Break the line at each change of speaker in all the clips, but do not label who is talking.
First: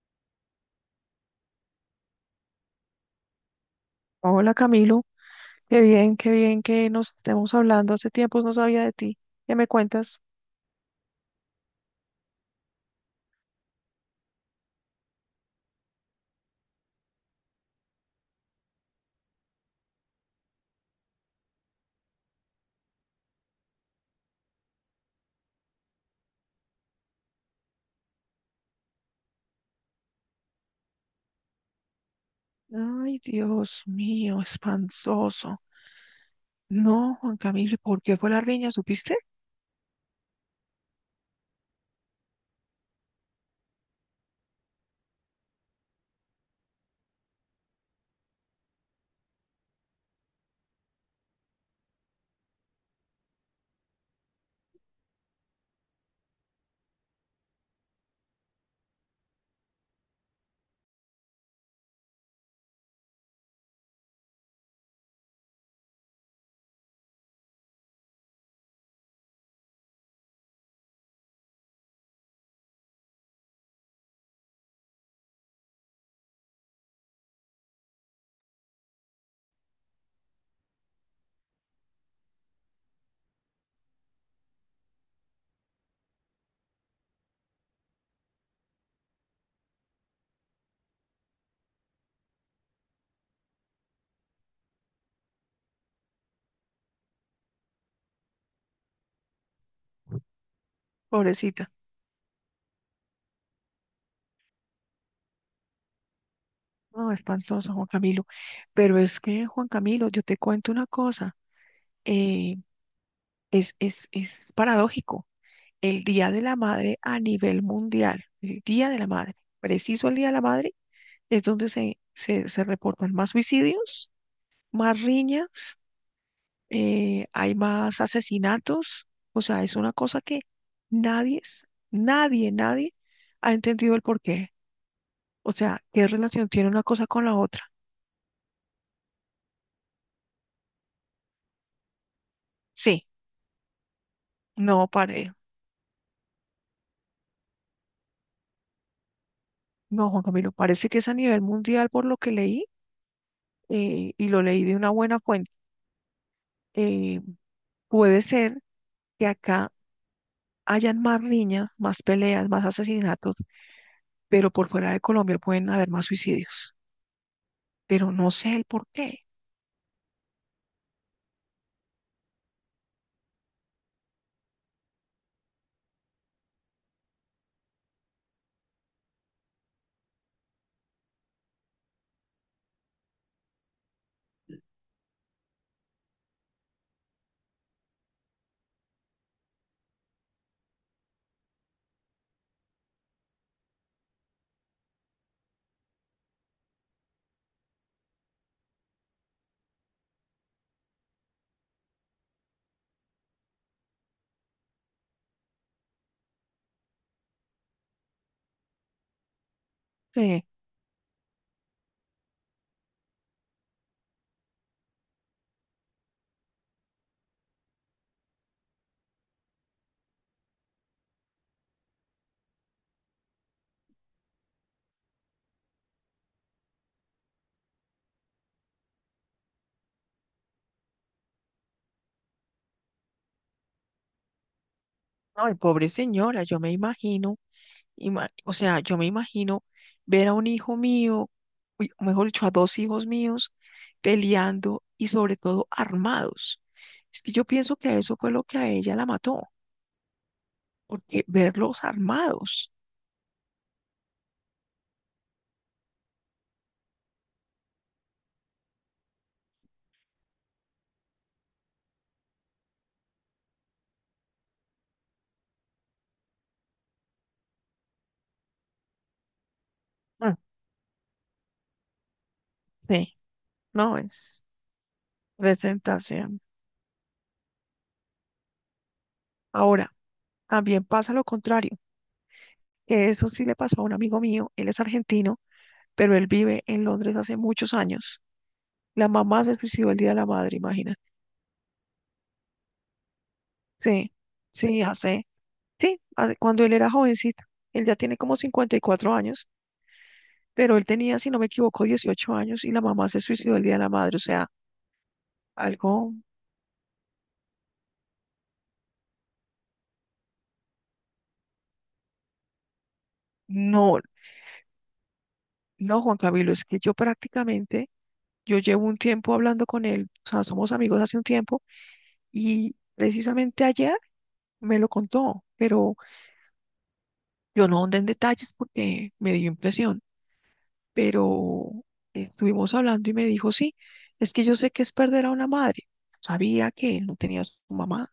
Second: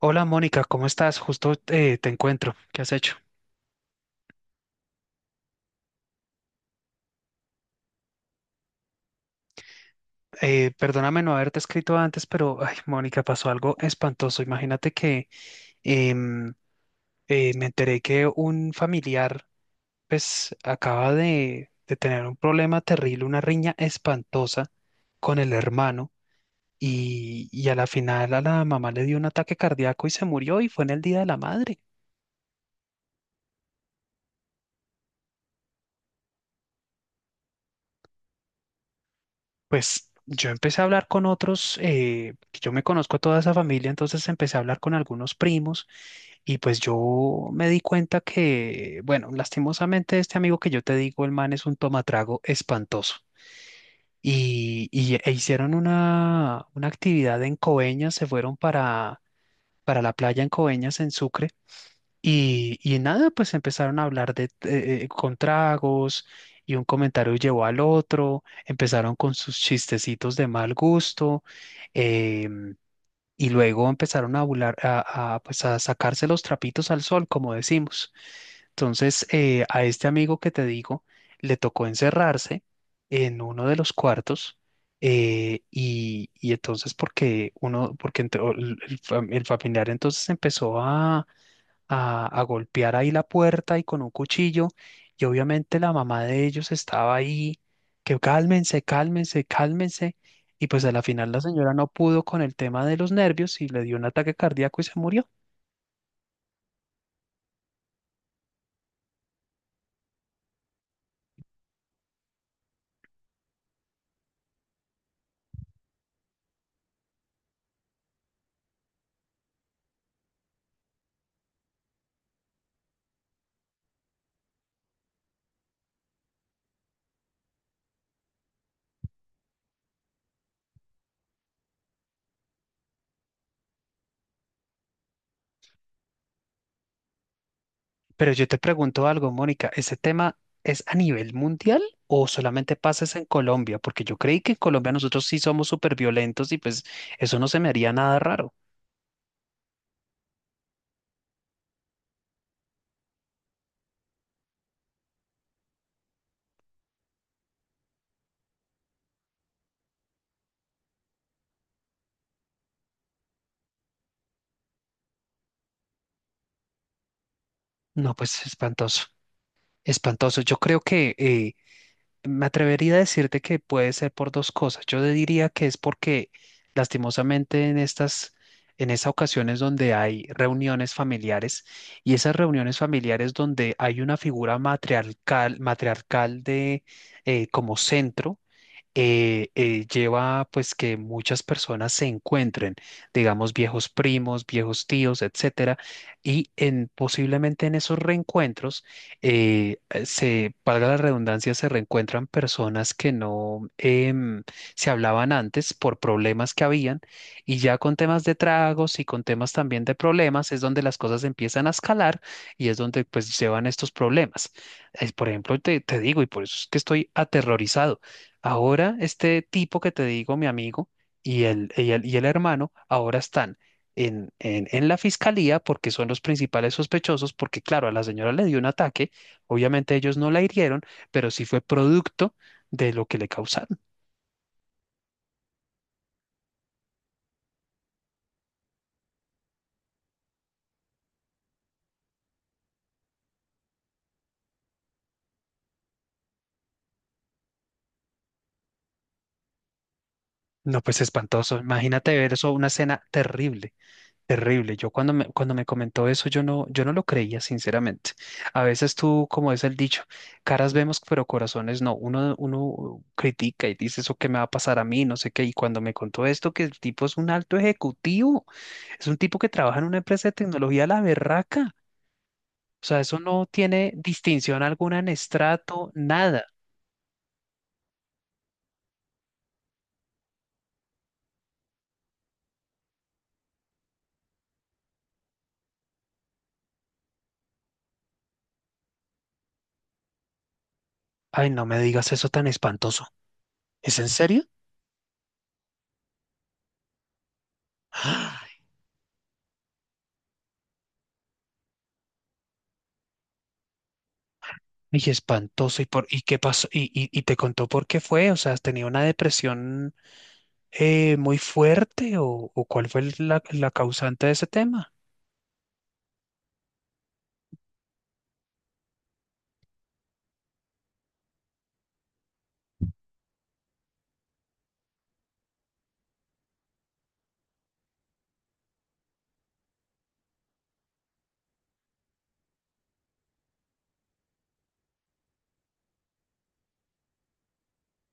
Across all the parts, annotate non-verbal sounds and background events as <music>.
Hola Mónica, ¿cómo estás? Justo te encuentro. ¿Qué has hecho?
Hola Camilo, qué bien que nos estemos hablando. Hace tiempos no sabía de ti. ¿Qué me cuentas?
Perdóname no haberte escrito antes, pero ay, Mónica, pasó algo espantoso. Imagínate que em, me enteré que un familiar pues acaba de tener un problema terrible, una riña espantosa con el hermano y a la final a la mamá le dio un ataque cardíaco y se murió y fue en el Día de la Madre.
Ay, Dios mío, espansoso. No, Juan Camilo, ¿por qué fue la riña? ¿Supiste?
Pues yo empecé a hablar con otros, que yo me conozco a toda esa familia, entonces empecé a hablar con algunos primos y pues yo me di cuenta que, bueno, lastimosamente este amigo que yo te digo, el man es un tomatrago espantoso. E hicieron una actividad en Coveñas, se fueron para la playa en Coveñas, en Sucre. Y nada, pues empezaron a hablar de con tragos y un comentario llevó al otro, empezaron con sus chistecitos de mal gusto, em, y luego empezaron a, bular- a, pues a sacarse los trapitos al sol, como decimos. Entonces, a este amigo que te digo, le tocó encerrarse en uno de los cuartos, y entonces porque uno, porque el familiar entonces empezó a golpear ahí la puerta y con un cuchillo. Y obviamente la mamá de ellos estaba ahí, que cálmense, cálmense, cálmense. Y pues a la final la
Pobrecita.
señora no pudo con el tema de los nervios y le dio un ataque cardíaco y se murió.
No, espansoso, Juan Camilo. Pero es que, Juan Camilo, yo te cuento una cosa. eh, es paradójico. El Día de la Madre a nivel mundial, el Día de la Madre, preciso el Día de la Madre, es donde se reportan más suicidios, más riñas, hay más asesinatos. O sea, es una cosa que nadie, es- nadie, nadie ha entendido el porqué. O sea, ¿qué relación tiene una cosa con la otra?
Pero yo te pregunto algo, Mónica, ¿ese tema es a nivel mundial o solamente pasa
Sí,
es en Colombia? Porque yo creí que en
no,
Colombia nosotros
pare,
sí somos súper violentos y pues eso no se me haría nada raro.
no, Juan Camilo, parece que es a nivel mundial por lo que leí, y lo leí de una buena fuente. Eh, puede ser que acá hayan más riñas, más peleas, más asesinatos, pero por fuera de Colombia pueden haber más suicidios. Pero
No,
no
pues
sé el
espantoso,
porqué.
espantoso. Yo creo que me atrevería a decirte que puede ser por dos cosas. Yo te diría que es porque lastimosamente en en esas ocasiones donde hay reuniones familiares y esas reuniones familiares donde hay una figura matriarcal, matriarcal de como centro, lleva pues que muchas personas se encuentren, digamos viejos primos, viejos tíos, etcétera, posiblemente en esos reencuentros, valga la redundancia, se reencuentran personas que no se hablaban antes por problemas que habían, y ya con temas de tragos y con temas también de
Sí.
problemas es donde las cosas empiezan a escalar y es donde pues llevan estos problemas. Por ejemplo, te digo, y por eso es que estoy aterrorizado. Ahora este tipo que te digo, mi amigo, y el hermano, ahora están en la fiscalía porque son los principales sospechosos, porque claro, a la señora le dio un ataque, obviamente ellos no la hirieron, pero sí fue producto de lo que le causaron.
Ay, pobre señora, yo me o sea, yo me imagino ver a un hijo mío, uy, o mejor dicho, a dos hijos míos peleando y sobre todo armados. Es que yo pienso que eso fue lo que a ella la mató,
No, pues
porque
espantoso.
verlos
Imagínate ver eso, una
armados,
escena terrible. Terrible. Yo cuando me comentó eso, yo no lo creía, sinceramente. A veces tú, como es el dicho, caras vemos, pero corazones no. Uno critica y dice eso que me va a pasar a mí, no sé qué. Y cuando me contó esto, que el tipo es un alto ejecutivo, es un tipo que trabaja en una empresa de
mm,
tecnología a la berraca. O sea,
sí,
eso no tiene
no es
distinción alguna en estrato,
presentación.
nada.
Ahora, también pasa lo contrario, que eso sí le pasó a un amigo mío, él es argentino, pero él vive en Londres hace muchos años. La mamá se suicidó el Día de la Madre, imagínate.
Ay, no me digas eso tan espantoso. ¿Es en
Sí,
serio?
sí, hace sí, cuando él era jovencito. Él ya tiene como
<gasps>
54 años, pero él tenía, si no me equivoco, 18 años y la mamá se suicidó el Día de la Madre. O sea,
Y espantoso. ¿Y,
algo,
y qué pasó? ¿Y, y te contó por qué fue? O sea, ¿tenía una depresión muy fuerte o cuál fue la
no,
causante de ese tema?
no, Juan Camilo, es que yo prácticamente, yo llevo un tiempo hablando con él, o sea, somos amigos hace un tiempo y precisamente ayer me lo contó, pero yo no ahondé en detalles porque me dio impresión, pero estuvimos hablando y me dijo, sí, es que yo sé que es perder a una madre. Sabía que él no tenía a su mamá.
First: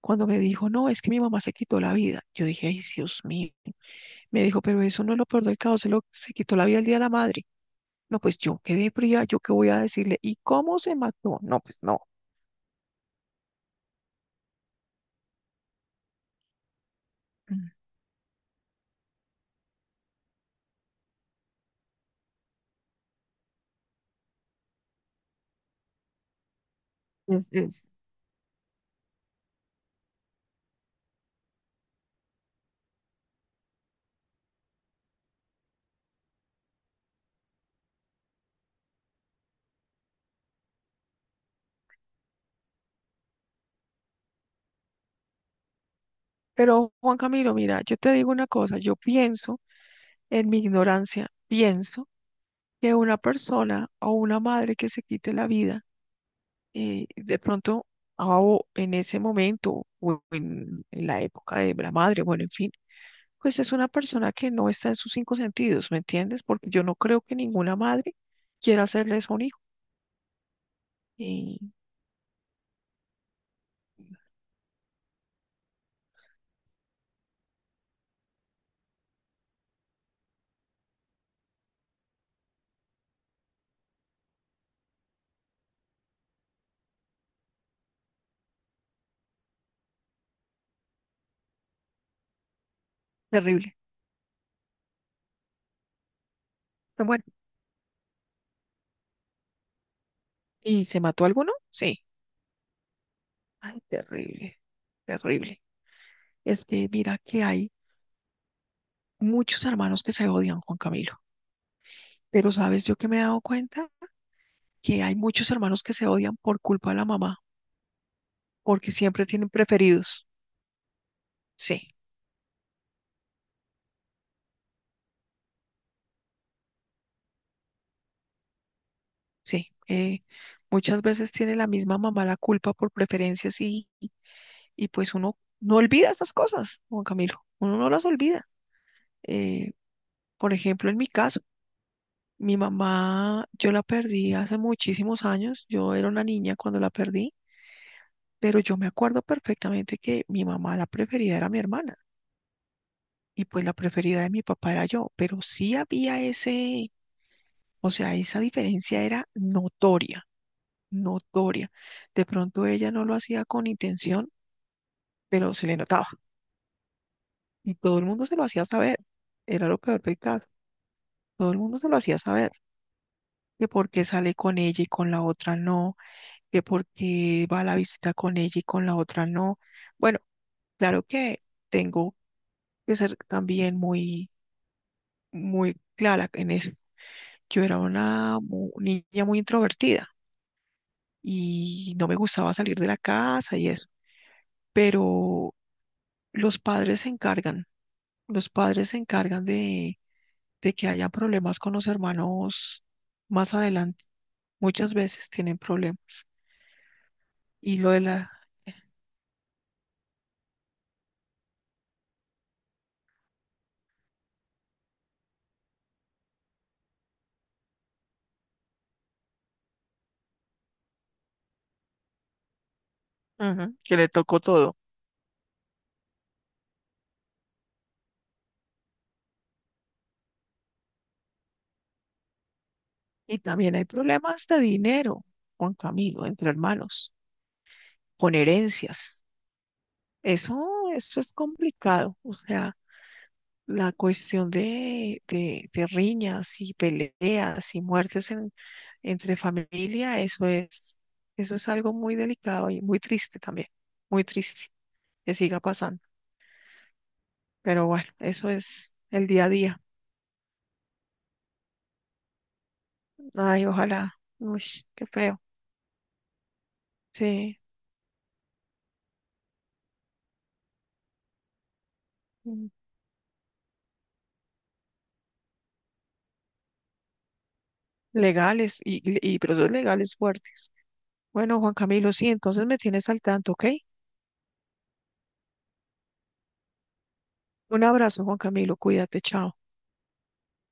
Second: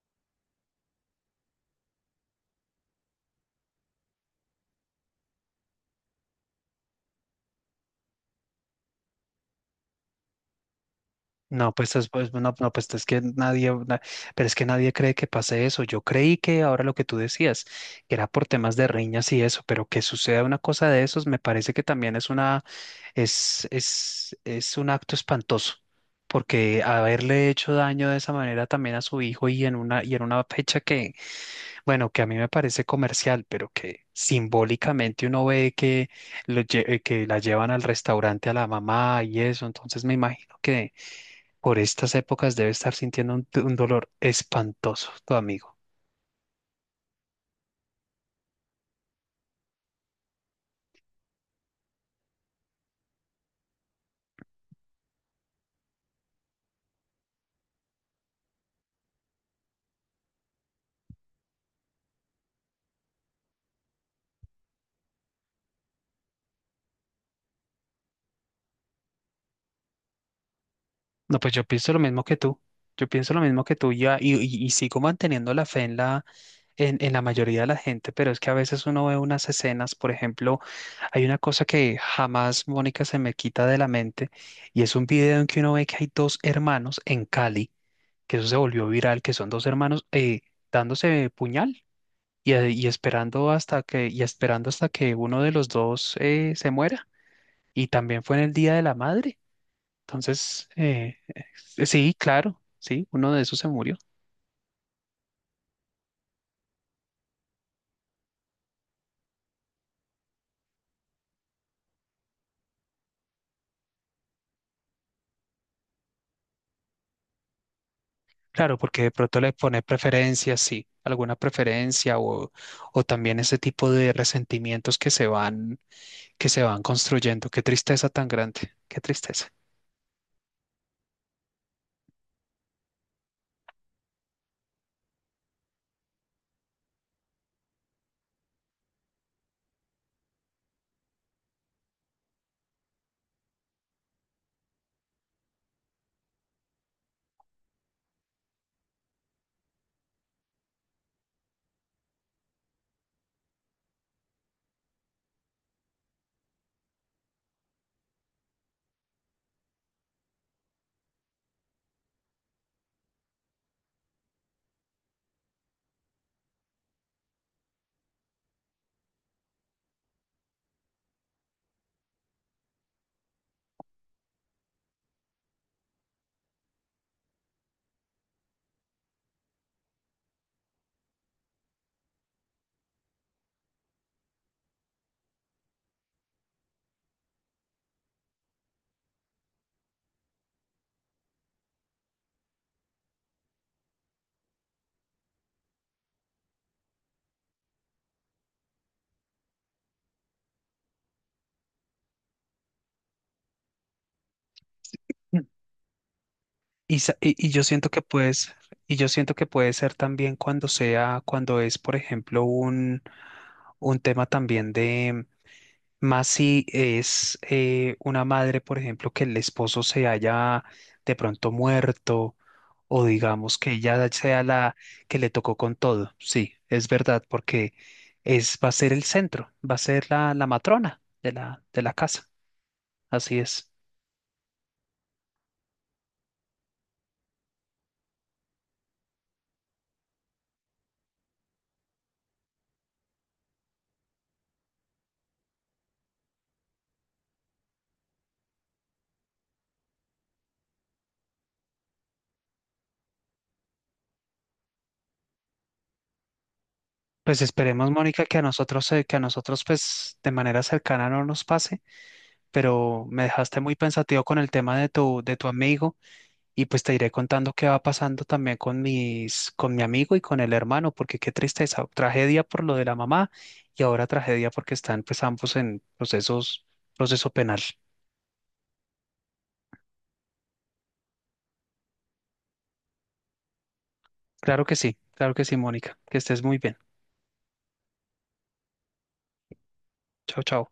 Cuando me dijo, no, es que mi mamá se quitó la vida, yo dije, ay, Dios mío. Me dijo, pero eso no es lo peor del caso, se quitó la vida el Día de la Madre. No, pues yo quedé fría, yo qué voy a decirle, ¿y cómo se mató? No,
No,
pues
pues,
no.
es, pues, no, pues es que nadie, na- pero es que nadie cree que pase eso. Yo creí que ahora lo que tú decías, que era por temas de riñas y eso, pero que suceda una cosa de esos, me parece que también es es un acto espantoso, porque haberle
Es-
hecho
es-
daño de esa manera también a su hijo y en y en una fecha que bueno, que a mí me parece comercial, pero que simbólicamente uno ve que, que la llevan al restaurante a la mamá y eso, entonces me imagino que por estas épocas debe estar sintiendo un dolor espantoso tu amigo.
Pero Juan Camilo, mira, yo te digo una cosa, yo pienso, en mi ignorancia, pienso que una persona o una madre que se quite la vida, de pronto, ah, o en ese momento, en la época de la madre, bueno, en fin, pues es una persona que no está en sus cinco sentidos, ¿me entiendes? Porque yo no creo que ninguna madre quiera hacerle eso a un hijo.
No, pues
Y
yo pienso lo mismo que tú. Yo pienso lo mismo que tú ya, y sigo manteniendo la fe en en la mayoría de la gente, pero es que a veces uno ve unas escenas, por ejemplo, hay una cosa que jamás, Mónica, se me quita de la mente, y es un video en que uno ve que hay dos hermanos en Cali, que eso se volvió viral, que son dos hermanos, dándose puñal y esperando
terrible.
hasta y esperando hasta que uno de los dos se
Pero
muera.
bueno,
Y también fue en el Día de la Madre. Entonces,
¿y se mató alguno? Sí.
sí, claro, sí, uno de esos se
Ay,
murió.
terrible, terrible. Es que mira que hay muchos hermanos que se odian, Juan Camilo. Pero sabes yo que me he dado cuenta que hay muchos hermanos que se odian por culpa de la mamá,
Claro,
porque
porque de
siempre
pronto
tienen
le pone
preferidos.
preferencia, sí, alguna
Sí.
preferencia o también ese tipo de resentimientos que se van construyendo. Qué tristeza tan grande, qué tristeza.
Sí, muchas veces tiene la misma mamá la culpa por preferencias y pues uno no olvida esas cosas, Juan Camilo, uno no las olvida. Eh, por ejemplo, en mi caso, mi mamá, yo la perdí hace muchísimos años, yo era una niña cuando la perdí, pero yo me acuerdo perfectamente que mi mamá la preferida era mi hermana y pues la preferida de mi papá era yo, pero sí había ese, o sea, esa diferencia era notoria, notoria. De pronto ella no lo hacía con intención pero se le notaba y todo el mundo se lo hacía saber. Era lo peor del caso. Todo el mundo se lo hacía saber. Que por qué sale con ella y con la otra no, que por qué va a la visita con ella y con la otra no. Bueno, claro que tengo que ser también muy, muy clara en eso. Yo era una niña muy introvertida y no me gustaba salir de la casa y eso, pero los padres se encargan, los padres se encargan de que haya problemas con los hermanos más adelante. Muchas veces
Mm.
tienen problemas.
Y, y yo
Y
siento
lo
que
de la,
y yo siento que puede ser también cuando sea, cuando es, por ejemplo, un tema también. Más si es una madre, por ejemplo, que el esposo se haya de pronto muerto o digamos que
ujú, que
ella
le tocó
sea la
todo.
que le tocó con todo. Sí, es verdad, porque es, va a ser el centro, va a ser la matrona de de la casa. Así
Y
es.
también hay problemas de dinero, Juan Camilo, entre hermanos, con herencias. Eso, eso es complicado. O sea, la cuestión de riñas y peleas y muertes en, entre familia, eso es algo muy delicado y muy triste también, muy triste que siga pasando.
Pues
Pero
esperemos,
bueno,
Mónica,
eso es
que a
el día a
nosotros,
día.
pues, de manera cercana no nos pase, pero me dejaste
Ay,
muy
ojalá.
pensativo con el
Uy,
tema de
qué
de
feo.
tu amigo. Y pues te iré contando
Sí,
qué va pasando también con mis, con mi amigo y con el hermano, porque qué tristeza, tragedia por
mm,
lo de la mamá y ahora tragedia porque están pues ambos en procesos, proceso penal.
legales y procesos legales fuertes. Bueno, Juan Camilo, sí, entonces me tienes al tanto, ¿ok?
Claro que sí, Mónica, que estés muy bien.
Un abrazo, Juan Camilo, cuídate, chao.
Chao, chao.